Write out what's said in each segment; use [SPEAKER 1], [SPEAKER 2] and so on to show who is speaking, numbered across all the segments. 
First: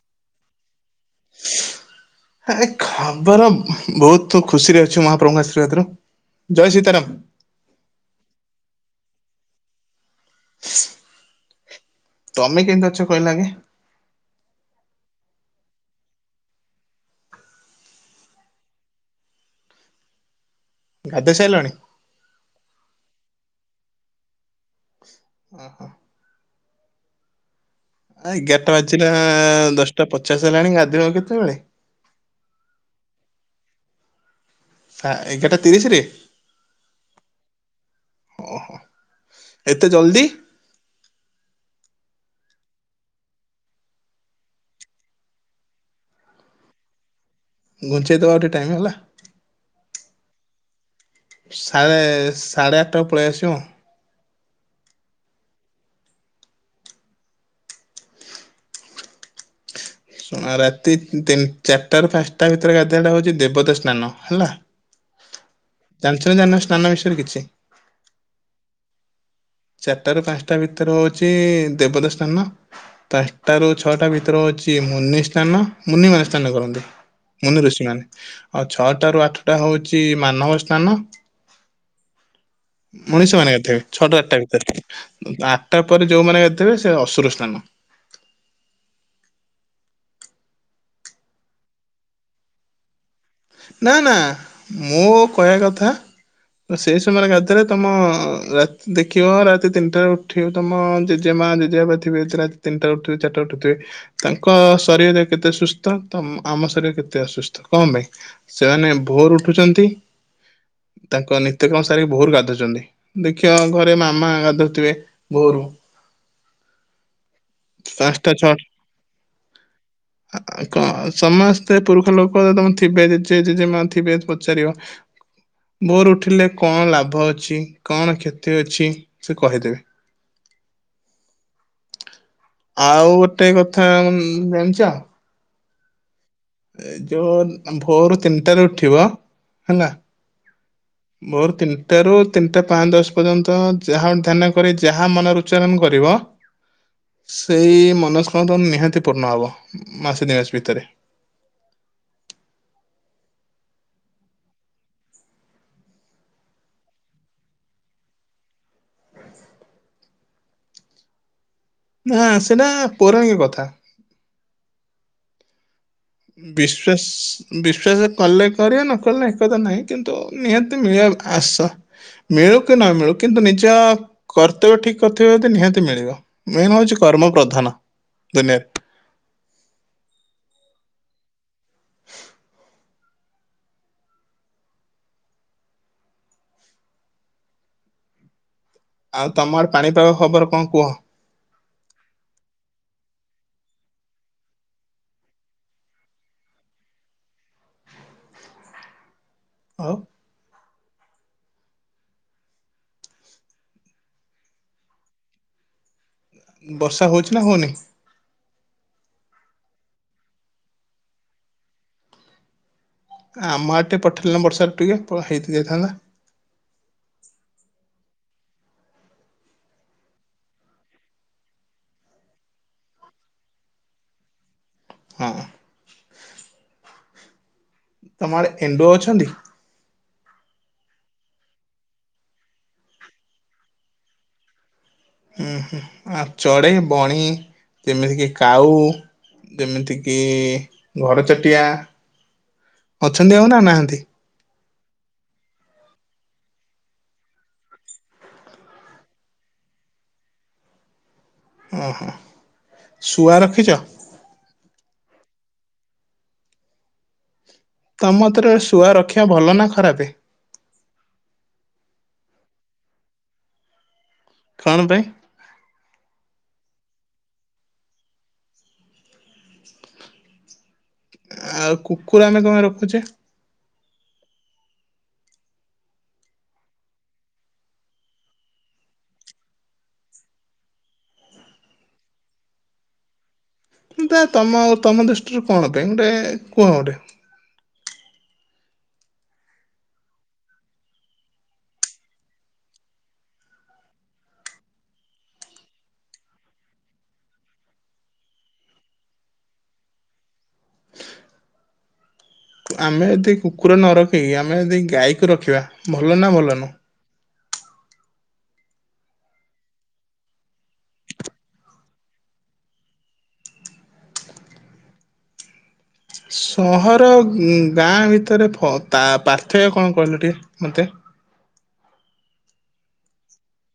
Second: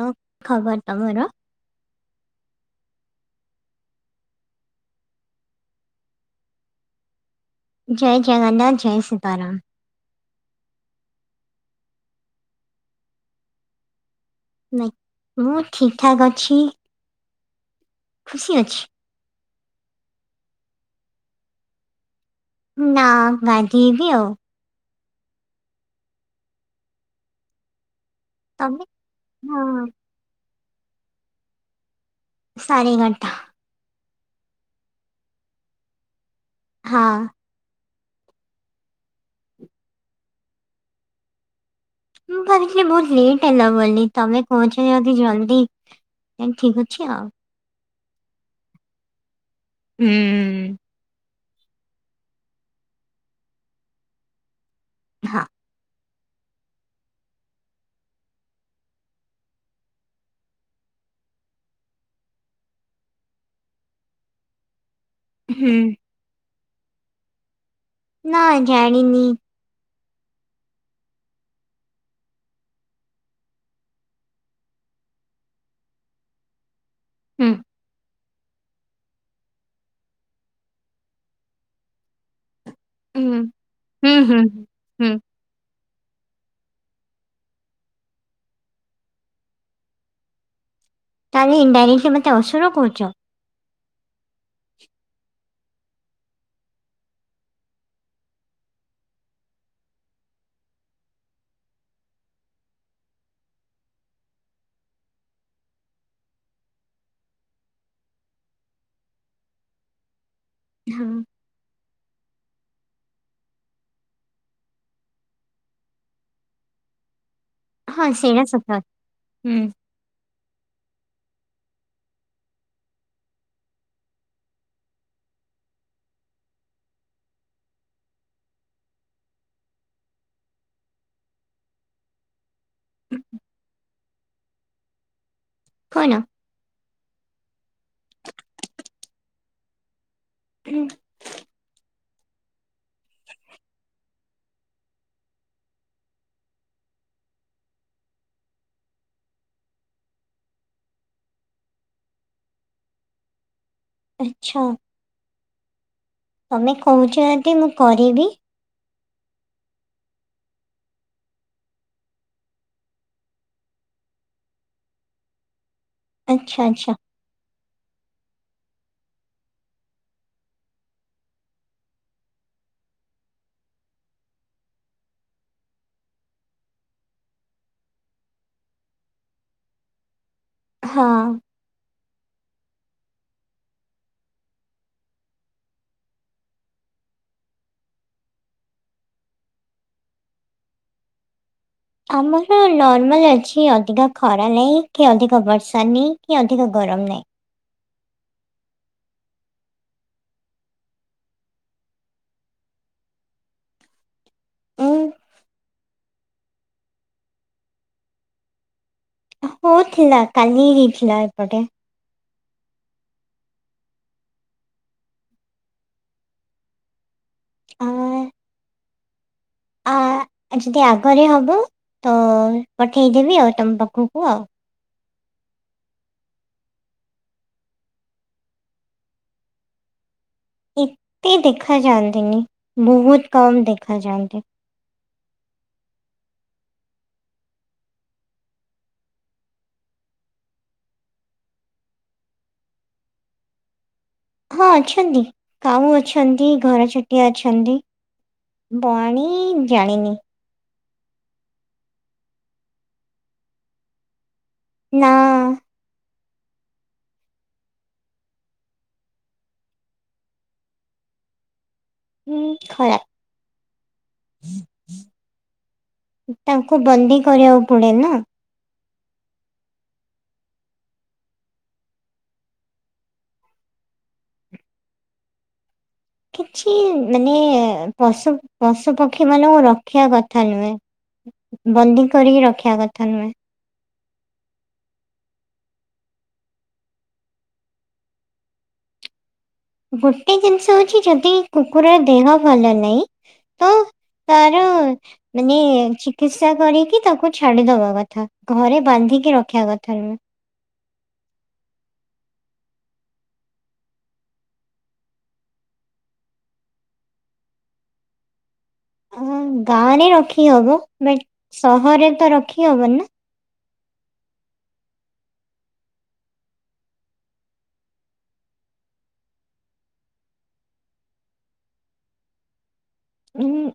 [SPEAKER 1] ହଁ ଖବର ତମର?
[SPEAKER 2] ଏ ଖବର ବହୁତ ଖୁସିରେ ଅଛୁ ମହାପ୍ରଭୁଙ୍କ ଆଶ୍ରୀବାଦରୁ। ଜୟସିୀତାର। ମ୍।
[SPEAKER 1] ଜୟ ଜଗନ୍ନାଥ ଜୟ ସୀତାରାମ।
[SPEAKER 2] [inaudible] ତମେ କେମିତି ଅଛ କହିଲ ଆଗେ?
[SPEAKER 1] ନାଇ ମୁଁ ଠିକ ଠାକ୍ ଅଛି ଖୁସି ଅଛି।
[SPEAKER 2] ଗାଧୋଇ ସାଇଲଣି?
[SPEAKER 1] ନା ଗାଧଇ ବିି ଆଉ।
[SPEAKER 2] ଓ ହୋ। ଆ ଏଗାରଟା ବାଜିଲା ଦଶଟା ପଚାଶ ହେଲାଣି ଗାଧେଇବ କେତେବେଳେ?
[SPEAKER 1] ସାଢ଼େ ଏଗାର ଟା।
[SPEAKER 2] ସା ଏଗାରଟା ତିରିଶ ରେ?
[SPEAKER 1] ହଁ।
[SPEAKER 2] ଓହୋ ଏତେ ଜଲ୍ଦି?
[SPEAKER 1] ମୁଁ ଭାବଥିଲି ବହୁତ ଲେଟ୍ ହେଲା ବୋଲି। ତମେ କହଞ୍ଚ ଯଦି ଜଲଦି ଆଜ ଠିକ ଅଛି ଆଉ।
[SPEAKER 2] ଘୁଞ୍ଚେଇଦବ ଆଉ ଟିକେ ଟାଇମ୍ ହେଲା।
[SPEAKER 1] ହୁଁ।
[SPEAKER 2] ସା଼ ସାଢ଼େ ଆଠଟା ପଳେଇ ଆସିବୁ।
[SPEAKER 1] ହଁ।
[SPEAKER 2] ଶ ଆ ରାତିତିନି ଚାରିଟା ର ପାଞ୍ଚଟା ଭିତରେ ଗାଧଟା ହଉଚି ଦେବତା ସ୍ନାନ ହେଲା।
[SPEAKER 1] ହୁଁ।
[SPEAKER 2] ଜାଣିଚ ନ ଜାଣିନ ସ୍ନାନ ବିଷୟରେ କିଛି?
[SPEAKER 1] ନାଇ ଜାଣିନି।
[SPEAKER 2] ଚାରିଟା ରୁ ପାଞ୍ଚଟା ଭିତରେ ହଉଛି ଦେବତା ସ୍ଥାନ। ପାଞ୍ଚଟାରୁ ଛଅଟା ଭିତରେ ହଉଚି ସି ମୁନି ସ୍ଥାନ ମୁନି ମାନେ ସ୍ଥାନ କରନ୍ତି ମୁନି ଋଷି ମାନେ। ହଁ ଛଅଟ ରୁ ଆଠଟା ହଉଚି ମାନବ ସ୍ନାନ। ମଣିଷ ମାନେ ଗାଧେଇବେ ଛଅଟା ଆଠଟା ଭିତରେ। ଆଠଟା ପରେ ଯୋଉମାନେ ଗାଥିବେ ସେ ଅସୁର ସ୍ନାନ।
[SPEAKER 1] ତାହେଲେ ଇନ୍ ଡାଇରେକ୍ଟଲି ମତେ ଅସୁର କହୁଚ।
[SPEAKER 2] ନା ନା ମୁଁ କହିବା କଥା। ସେଇ ସମୟରେ ଗାଧେଈଲେ ତମ ରା ଦେଖିବ ରାତି ତିନିଟାରେ ଉଠି ବ ତମ ଜେ ଜେ ମା ଜେ ଜେ ବାପା ଥିବେ ସେ ତିନିଟା ଉଠଥିବୋରିଟା ଉଠୁଥିବେ। ତାଙ୍କ ଶରୀରରେ କେତେ ସୁସ୍ଥ ତ ଆମ ଶରୀର କେତେ ଅସୁସ୍ଥ କଣ ପାଇଁ? ସେମାନେ ଭୋର ଉଠୁଚନ୍ତି ତାଙ୍କ ନିତ୍ୟକାମ ସାରିକି ଭୋର ଗାଧଉଛନ୍ତି। ଦେଖିବ ଘରେ ମାମା ଗାଧଉଥିବେ ଭୋରୁ। ପାଞ୍ଚଟା ଛଅ କ ସମସ୍ତେ ପୁରୁଷ ଲୋକମ ଥିବେ ଜେ ଜେଜେ ମା ଥିବେ ପଚାରିବ ଭୋରୁ ଉଠିଲେ କଣ ଲାଭ ଅଛି କଣ କ୍ଷତି ଅଛି ସେ କହିଦେବେ।
[SPEAKER 1] [inaudible]
[SPEAKER 2] ଆଉ ଗୋଟେ କଥା ଜାଣିଚ?
[SPEAKER 1] କଣ?
[SPEAKER 2] ଏ ଯୋଉ ଭୋରୁ ତିନିଟାରେ ଉଠିବ ହେଲା।
[SPEAKER 1] ହୁଁ।
[SPEAKER 2] ଭୋରୁ ତିନିଟାରୁ ତିନିଟା ପାଞ୍ଚ ଦଶ ପର୍ଯ୍ୟନ୍ତ ଯାହା ଧ୍ୟାନ କରିବ ଯାହା ମନରୁ ଉଚ୍ଚାରଣ କରିବ ସେଇ ମନସ୍କାମ ତ ନିହାତି ପୂର୍ଣ୍ଣ ହବ ମାସେ ଦି ମାସେ ଭିତେରେ।
[SPEAKER 1] ଆଛା। ତମେ କହୁଚ ଯଦି ମୁଁ କରିବି।
[SPEAKER 2] ନାଁ ସେଟା ପୌରାଣିକ କଥା। ଉଁ
[SPEAKER 1] ଆଚ୍ଛା ଆଚ୍ଛା
[SPEAKER 2] ବିଶ୍ଵାସ ବିଶ୍ଵାସ କଲେ କରିବ ନକଲେ ଏକଥା ନାହିଁ କିନ୍ତୁ ନିହାତି ମିଳିବା ଆସ। ମିଳୁ କି ନ ମିଳୁ କିନ୍ତୁ ନିଜ କର୍ତ୍ତବ୍ୟ ଠିକ୍ କରିଥିବେ ଯଦି ନିହାତି ମିଳିବ। ମେନ୍ ହଉଚି କର୍ମ ପ୍ରଧାନ ଦୁନିଆରେ।
[SPEAKER 1] ହଁ।
[SPEAKER 2] ଆଉ ତମ ଆଡେ ପାଣିପାଗ ଖବର କଁ କୁହ?
[SPEAKER 1] ଆମର ନର୍ମାଲ୍ ଅଛି ଅଧିକା ଖରା ନାଇଁ କି ଅଧିକ ବର୍ଷା ନି କି ଅଧିକ ଗରମ ନାଇଁ।
[SPEAKER 2] ଆଉ
[SPEAKER 1] ଉଁ।
[SPEAKER 2] ବର୍ଷା ହଉଚି ନା ହଉନି?
[SPEAKER 1] ହଉଥିଲା କାଲି ହେଇଥିଲା ଏପଟେ।
[SPEAKER 2] ଆମ ଆଡେ ଟିକେ ପଠେଇଲନି ବର୍ଷାକୁ ଟିକେ ପ ହେଇତି ଯାଇଥାନ୍ତା।
[SPEAKER 1] ଅଁ ଅଁ ଆଜି ତ ଆଗରେ ହବ ତ ପଠେଇଦେବି ଆଉ ତମ ପାଖୁକୁ ଆଉ।
[SPEAKER 2] ହଁ। ତମ ଆଡେ ଏଣ୍ଡୁଅ ଅଛନ୍ତି?
[SPEAKER 1] ଏତେ ଦେଖା ଯାଆନ୍ତିନି ବୋହୁତ କମ୍ ଦେଖାଯାଆନ୍ତି।
[SPEAKER 2] ଉଁ ହୁଁ ଆଉ ଚଡେଇ ବଣି ଯେମିତିକି କାଉ ଦେମିତି କିି ଘରଚଟିଆ ଅଛନ୍ତି ଆଉ ନା ନାହାନ୍ତି।
[SPEAKER 1] ହଁ ଅଛନ୍ତି। କାଉ ଅଛନ୍ତି ଘର ଚଟିଆ ଅଛନ୍ତି। ବଣିି ଜାଣିନି।
[SPEAKER 2] ଓହୋ। ଶୁଆ ରଖିଚି?
[SPEAKER 1] ନା।
[SPEAKER 2] ତମ୍ ମତେରେ ଶୁଆ ରଖିବା ଭଲ ନା ଖରାପେ?
[SPEAKER 1] ଉଁ ଖରାପ୍।
[SPEAKER 2] କଣ ପାଇଁ?
[SPEAKER 1] ତାଙ୍କୁ ବନ୍ଦୀ କରିଆକୁ ପଡେ ନା।
[SPEAKER 2] ଆଉ କୁକୁର ଆମେ କଁ ପାଇଁ ରଖୁଚେ?
[SPEAKER 1] କିଛି ମାନେ ଉଁ ପଶୁ ପଶୁ ପକ୍ଷୀମାନଙ୍କୁ ରଖିଆ କଥା ନୁଏଁ। ବନ୍ଦୀ କରିକି ରଖିଆ କଥା ନୁଏଁ।
[SPEAKER 2] କିନ୍ତୁ ଆଉ ତମ ତମ ଦୁଷ୍ଟିରୁ କଣ ପାଇଁ ଗୋଟେ କୁହ ଗୋଟେ।
[SPEAKER 1] ଗୋଟେ ଜିନିଷ ହଉଚି ଯଦି କୁକୁରର ଦେହ ଭଲ ନାଇଁ ତ ତାର ମାନେ ଚିକିତ୍ସା କରିକି ତାକୁ ଛାଡିଦବା କଥା ଘରେ ବାନ୍ଧିକି ରଖିଆ କଥା ନୁଏଁ।
[SPEAKER 2] ଆମେ ଯଦି କୁକୁର ନ ରଖିକି ଆମେ ଯଦି ଗାଈକୁ ରଖିବା ଭଲ ନା ଭଲ ନୁଅଁ?
[SPEAKER 1] ଉଁ ଗାଁରେ ରଖି ହବ ବଟ୍ ସହରରେ ତ ରଖି ହବନି ନା।
[SPEAKER 2] ସହର ଆଉ ଉଁ ଗାଁ ଭିତରେ ଫ ପା ପାର୍ଥକ୍ୟ କଁ କହିଲ ଟିକେ ମତେ?
[SPEAKER 1] ଉଁ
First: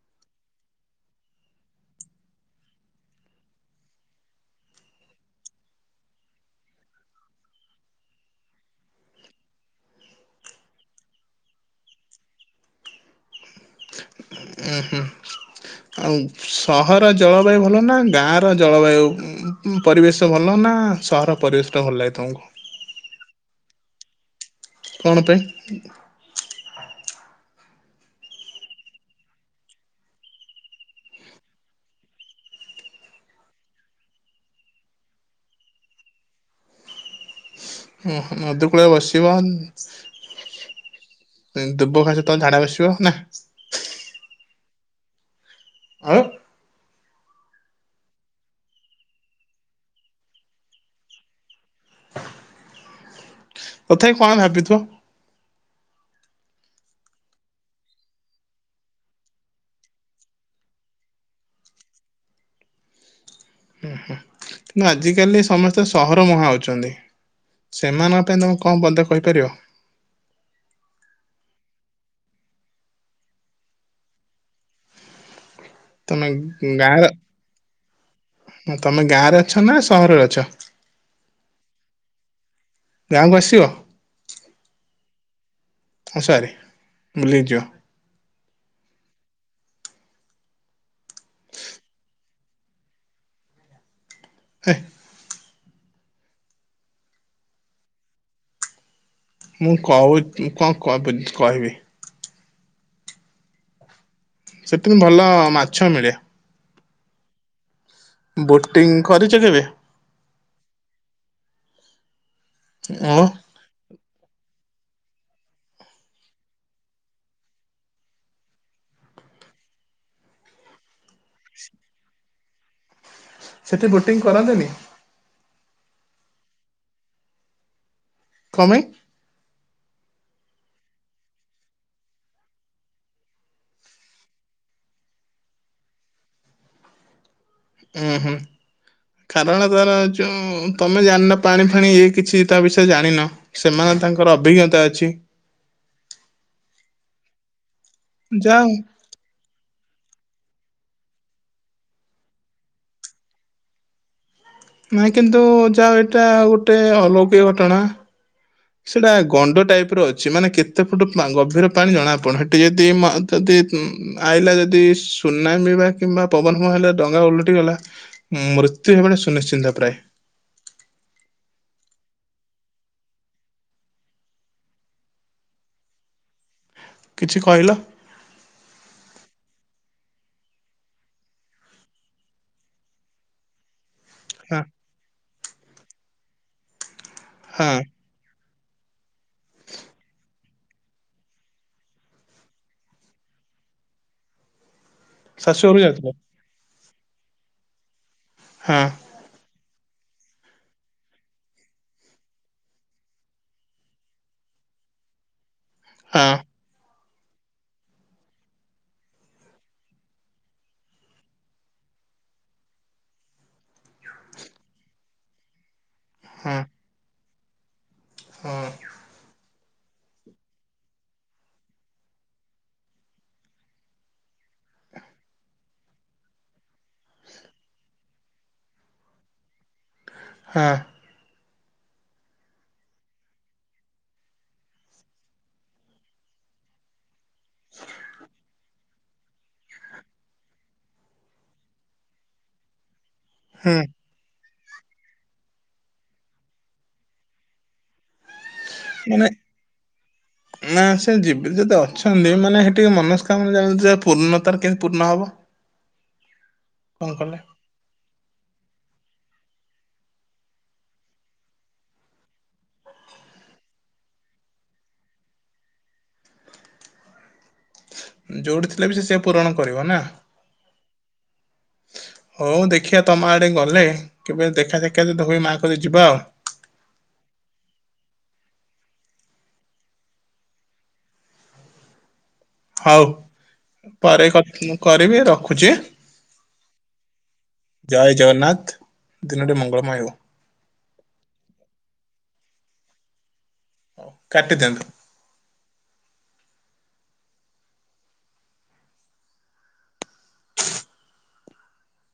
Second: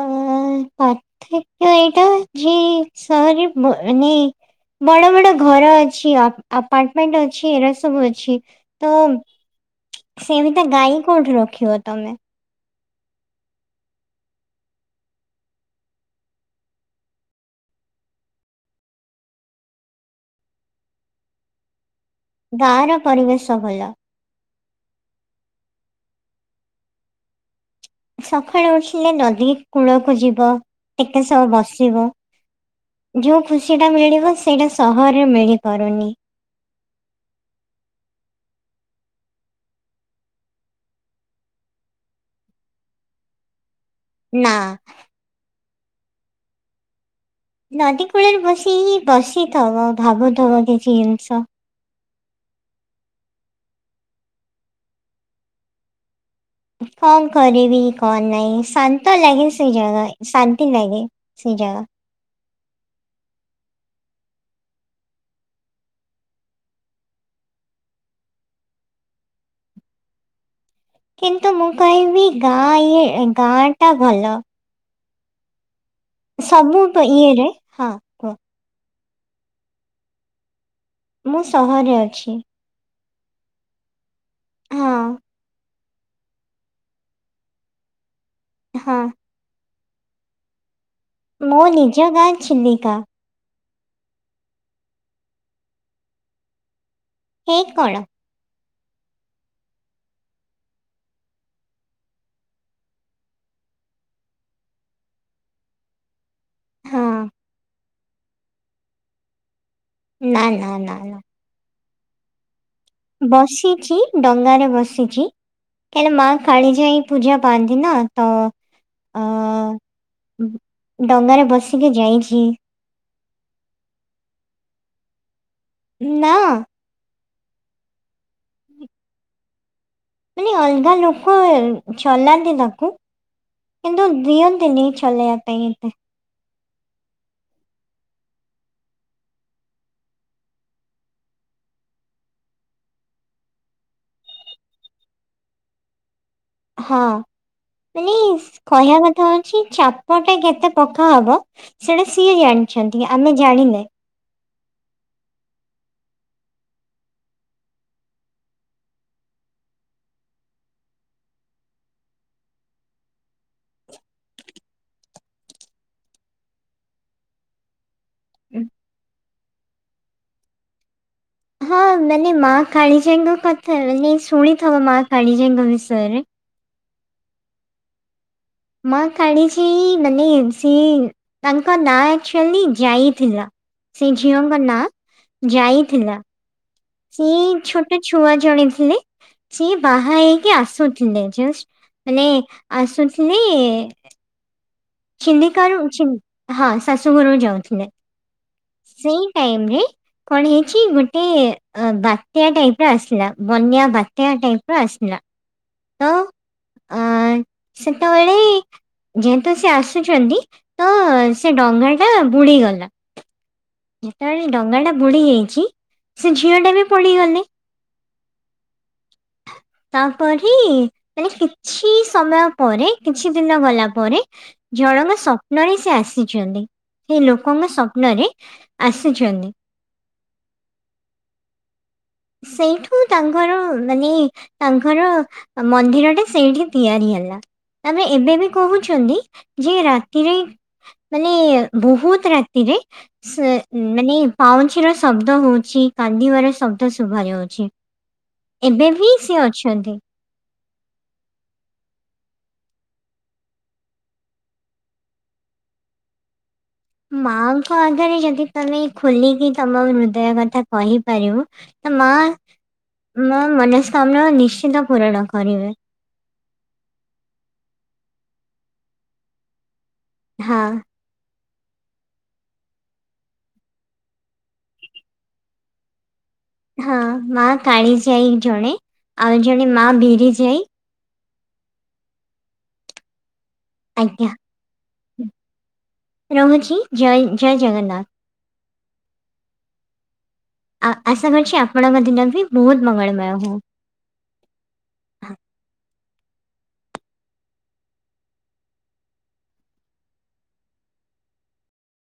[SPEAKER 1] ଆଉ ପାର୍ଥକ୍ୟ ଏଇଟା ଯେ ସହରରେ ବ ଏ ମାଏଁ ବଡ ବଡ ଘର ଅଛି ଆପ୍ ଆପାର୍ଟମେଣ୍ଟ ଅଛି ଏରା ସବୁ ଅଛି। ତ ସେଇ ଭିତ ଗାଈଙ୍କି କୋଉଠି ରଖିବ ତମେ।
[SPEAKER 2] ଉଁ ହୁଁ। ଆଉ ସହର ଜଳବାୟୁ ଭଲ ନା ଗାଁର ଜଳବାୟୁ? ଉଁ କୁଁ ପରିବେଶ ଭଲ ନା ସହର ପରିବେଶଟା ଭଲ ଲାଗେ ତମୁକୁ?
[SPEAKER 1] ଗାଁର ପରିବେଶ ଭଲ।
[SPEAKER 2] କଣ ପାଇଁ।
[SPEAKER 1] ସକାଳୁ ଉଠିଲେ ନଦୀ କୂଳକୁ ଯିବ ଟିକେ ସହ ବସିବ। ଯୋଉ ଖୁସି ଟା ମିଳିବ ସେଇଟା ସହରରେ ମିଳିପାରୁନି।
[SPEAKER 2] ଓ ହୁ ନଦୀକୁଳେ ବସିବା ଦୁବ ଘାସ ତ ଝାଡା ବସିବ ନା
[SPEAKER 1] ନା।
[SPEAKER 2] ଆଉ।
[SPEAKER 1] ନଦୀ କୂଳରେ ବସିି ବସିଥିବ ଭାବୁଥିବ କିଛି ଜିନିଷ।
[SPEAKER 2] ତଥାପି କଣ ଭାବିଥିବ।
[SPEAKER 1] କଣ କରିବି କଣ ନାହିଁ ଶାନ୍ତ ଲାଗେ ସେଇ ଜାଗା ଶାନ୍ତି ଲାଗେ। ସେଇ ଜାଗା।
[SPEAKER 2] ହୁଁ ହୁଁ। କିନ୍ତୁ ଆଜିକାଲି ସମସ୍ତେ ସହର ମୁହାଁ ହଉଚନ୍ତି। ସେମାନଙ୍କ ପାଇଁ ତୁମେ କଣ ପଦେ କହିପାରିବ।
[SPEAKER 1] କିନ୍ତୁ ମୁଁ କହିବି ଗାଁ ଇଏ ଗାଁ ଟା ଭଲ।
[SPEAKER 2] ତମେ
[SPEAKER 1] ସବୁ
[SPEAKER 2] ଗାଁର
[SPEAKER 1] ଇଏରେ ହଁ। କୁହ
[SPEAKER 2] ତମେ ଗାଁ ରେ ଅଛ ନା ସହରରେ ଅଛ।
[SPEAKER 1] ମୁଁ ସହରେ ଅଛି।
[SPEAKER 2] ଗାଁକୁ ଆସିବ।
[SPEAKER 1] ହଁ
[SPEAKER 2] ଆସ ହାରି ବୁଲିକି ଯିବ।
[SPEAKER 1] ହଁ। ମୋ ନିଜ ଗାଁ ଚିଲିକା।
[SPEAKER 2] ହେ।
[SPEAKER 1] ହେ କଣ?
[SPEAKER 2] ମୁଁ କହୁ ଚି କ କ କହିବି। ସେଥି ନ ଭଲ ମାଛ ମିଳେ।
[SPEAKER 1] ହଁ।
[SPEAKER 2] ବୋଟିଂ କରିଚ କେବେ।
[SPEAKER 1] ନା ନା ନା।
[SPEAKER 2] ଓ
[SPEAKER 1] ବସିଛି ଡଙ୍ଗାରେ ବସିଛି। କାଳେ ମା କାଳିଜାଈ ପୂଜା ପାନ୍ତି ନା ତ ଅ ଡଙ୍ଗାରେ ବସିକି ଯାଇଚି।
[SPEAKER 2] ସେଠି ବୋଟିଂ କରନ୍ତିନି।
[SPEAKER 1] ନା।
[SPEAKER 2] କଂପାଇଁ।
[SPEAKER 1] ମାନେ ଅଲଗା ଲୋକ ଚଲାନ୍ତି ତାକୁ। କିନ୍ତୁ ଦିଅନ୍ତିନି ଚଲେଇବା ପାଇଁ ଏତେ।
[SPEAKER 2] ହୁଁ ହୁଁ। କାରଣ ତାର ଯୋଉ ତମେ ଜାଣିନ ପାଣି ଫାଣି ଇଏ କିଛି ତା ବିଷୟରେ ଜାଣିନ। ସେମାନେ ତାଙ୍କର ଅଭିଜ୍ଞତା ଅଛି।
[SPEAKER 1] ହଁ ମାନେ
[SPEAKER 2] ଯାଅ
[SPEAKER 1] କହିବା କ ଥା ହଉଚି ଚାପ ଟା କେତେ ପକା ହବ ସେଟା ସିଏ ଜାଣିଚନ୍ତି ଆମେ ଜାଣିନେ।
[SPEAKER 2] ନାଇଁ କିନ୍ତୁ ଯାହଉ ଏଇଟା ଗୋଟେ ଅଲୌକିକ ଘଟଣା। ସେଟା ଗଣ୍ଡ ଟାଇପ ର ଅଛି ମାନେ କେତେ ଫୁଟ ପା ଗଭୀର ପାଣି ଜଣାପଡୁନି ସେଠି ମ ଯଦି ଯଦି ଆଇଲା ଯଦି ସୁନାମି ବା କିମ୍ବା ପବନ ଫବନ ହେଲେ ଡଙ୍ଗା ଓଲଟି ଗଲା ମୃତ୍ୟୁ ହେବଟା ସୁନିଶ୍ଚିନ୍ତ ପ୍ରାଏ।
[SPEAKER 1] ହଁ ମାନେ ମା କାଳିୀଜାଈଙ୍କ କଥା ମାନେ ଶୁଣିଥବ ମା କାଳିୀଜାଈଙ୍କ ବିଷୟରେ।
[SPEAKER 2] କିଛି କହିଲ।
[SPEAKER 1] ମା କାଳିଜାଈ ମାନେ ଏବ୍ ସିଏ ତାଙ୍କ ନାଁ ଆକ୍ଚୁଆଲି ଜାଇ ଥିଲା। ସେଇ ଝିଅଙ୍କ
[SPEAKER 2] ହଁ
[SPEAKER 1] ନାଁ ଜାଇ ଥିଲା। ସେଇ
[SPEAKER 2] ହଁ
[SPEAKER 1] ଛୋଟ ଛୁଆ ଜଣେ ଥିଲେ। ସେ ବାହା ହେଇକି ଆସୁଥିଲେ ଜଷ୍ଟ ମାନେ ଆସୁଥିଲେ
[SPEAKER 2] ଶାଶୁ
[SPEAKER 1] ଚିଲିକାରୁ
[SPEAKER 2] ଘରକୁ ଯାଇଥିଲେ
[SPEAKER 1] ଚିନ୍ ହଁ ଶାଶୁଘରକୁ ଯାଉଥଲେ।
[SPEAKER 2] ହଁ।
[SPEAKER 1] ସେଇ ଟାଇମ୍ ରେ କଣ ହେଇଛି ଗୋଟେ ବାତ୍ୟା ଟାଇପ୍ ର ଆସିଲା ବନ୍ୟା ବାତ୍ୟା ଟାଇପ୍ ର ଆସିଲା।
[SPEAKER 2] ହଁ।
[SPEAKER 1] ଆଁ ସେତଳେ ଯେହେତୁ ସେ ଆସୁଛନ୍ତି ତ ସେ ଡଙ୍ଗା ଟା ବୁଡିଗଲା। ଯେତବେଳେ ଡଙ୍ଗା ଟା ବୁଡି ଯାଇଛି ସେ
[SPEAKER 2] ହଁ
[SPEAKER 1] ଝିଅ ଟା ବି ପଡିଗଲେ।
[SPEAKER 2] ହଁ।
[SPEAKER 1] [inaudible] ତାପରେ ମାନେ କିଛି ସମୟ ପରେ କିଛି ଦିନ ଗଲା ପରେ ଜଳଙ୍କ ସ୍ୱପ୍ନରେ ସେ ଆସିଛନ୍ତି ସେ ଲୋକଙ୍କ ସ୍ୱପ୍ନରେ। ଆସିଛନ୍ତି।
[SPEAKER 2] ହଁ।
[SPEAKER 1] ସେଇଠୁ ତାଙ୍କର ମାନେ ତାଙ୍କର ମନ୍ଦିର ଟେ ସେଇଠି ତିଆରି ହେଲା ଆମେ ଏବେ ବି କହୁ ଛନ୍ତି ଯେ ରାତିରେ ମାନେ ବହୁତ୍ ରାତିରେ ସେ
[SPEAKER 2] ହୁଁ
[SPEAKER 1] ମାନେ ପାଉଁଛିିର ଶବ୍ଦ ହଉଛି କାନ୍ଦିବାର ଶ ବ୍ଦ ଶୁଭାଯାଉଛି ଏବେ ବି
[SPEAKER 2] ମାନେ
[SPEAKER 1] ସିଏ ଅଛନ୍ତି।
[SPEAKER 2] ନା ସେ ଯିବି ଯଦି ଅଛନ୍ତି ମାନେ ହେଟି ମନସ୍କାମନା ଜା ପୂର୍ଣ୍ଣତାର କେମିତି ପୂର୍ଣ୍ଣ ହେବ।
[SPEAKER 1] ମାଙ୍କ ଆଗରେ ଯଦି ତମେ ଖୋଲିକି ତମ ହୃଦୟ କଥା କହିପାରିବ ମା ମୋ ମନସ୍କାମନା ନିଶ୍ଚିତ ପୂରଣ କରିବେ।
[SPEAKER 2] ଯୋଉଠି ଥିଲା ବି ସେ ସେ ପୂରଣ କରିବ ନା?
[SPEAKER 1] ହଁ।
[SPEAKER 2] ହଉ ଦେଖିଆ ତମ ଆଡେ ଗଲେ କେବେ ଦେଖା ସାକ୍ଷାତ ଯଦି ହୁଏ ମାଙ୍କ କତିକି ଯିବା ଆଉ।
[SPEAKER 1] ହଁ ମା କାଳିଜାଇ ଜଣେ ଆଉ ଜଣେ ମା ବିରି ଯାଇ।
[SPEAKER 2] ହଉ
[SPEAKER 1] ଆଜ୍ଞା
[SPEAKER 2] ପରେ କ କରିବି ରଖୁଛି।
[SPEAKER 1] ରହୁଛି ଜୟ ଜୟ ଜଗନ୍ନା
[SPEAKER 2] ଜୟ ଜଗନ୍ନାଥ। ଦିନଟି ମଙ୍ଗଳମୟ ହେଉ।
[SPEAKER 1] ଆ ଆଶା କରୁଛି ଆପଣଙ୍କ ଦିନ ବି ବହୁତ୍ ମଙ୍ଗଳମୟ ହଉ।
[SPEAKER 2] ହଉ କାଟି ଦିଅନ୍ତୁ। [inaudible]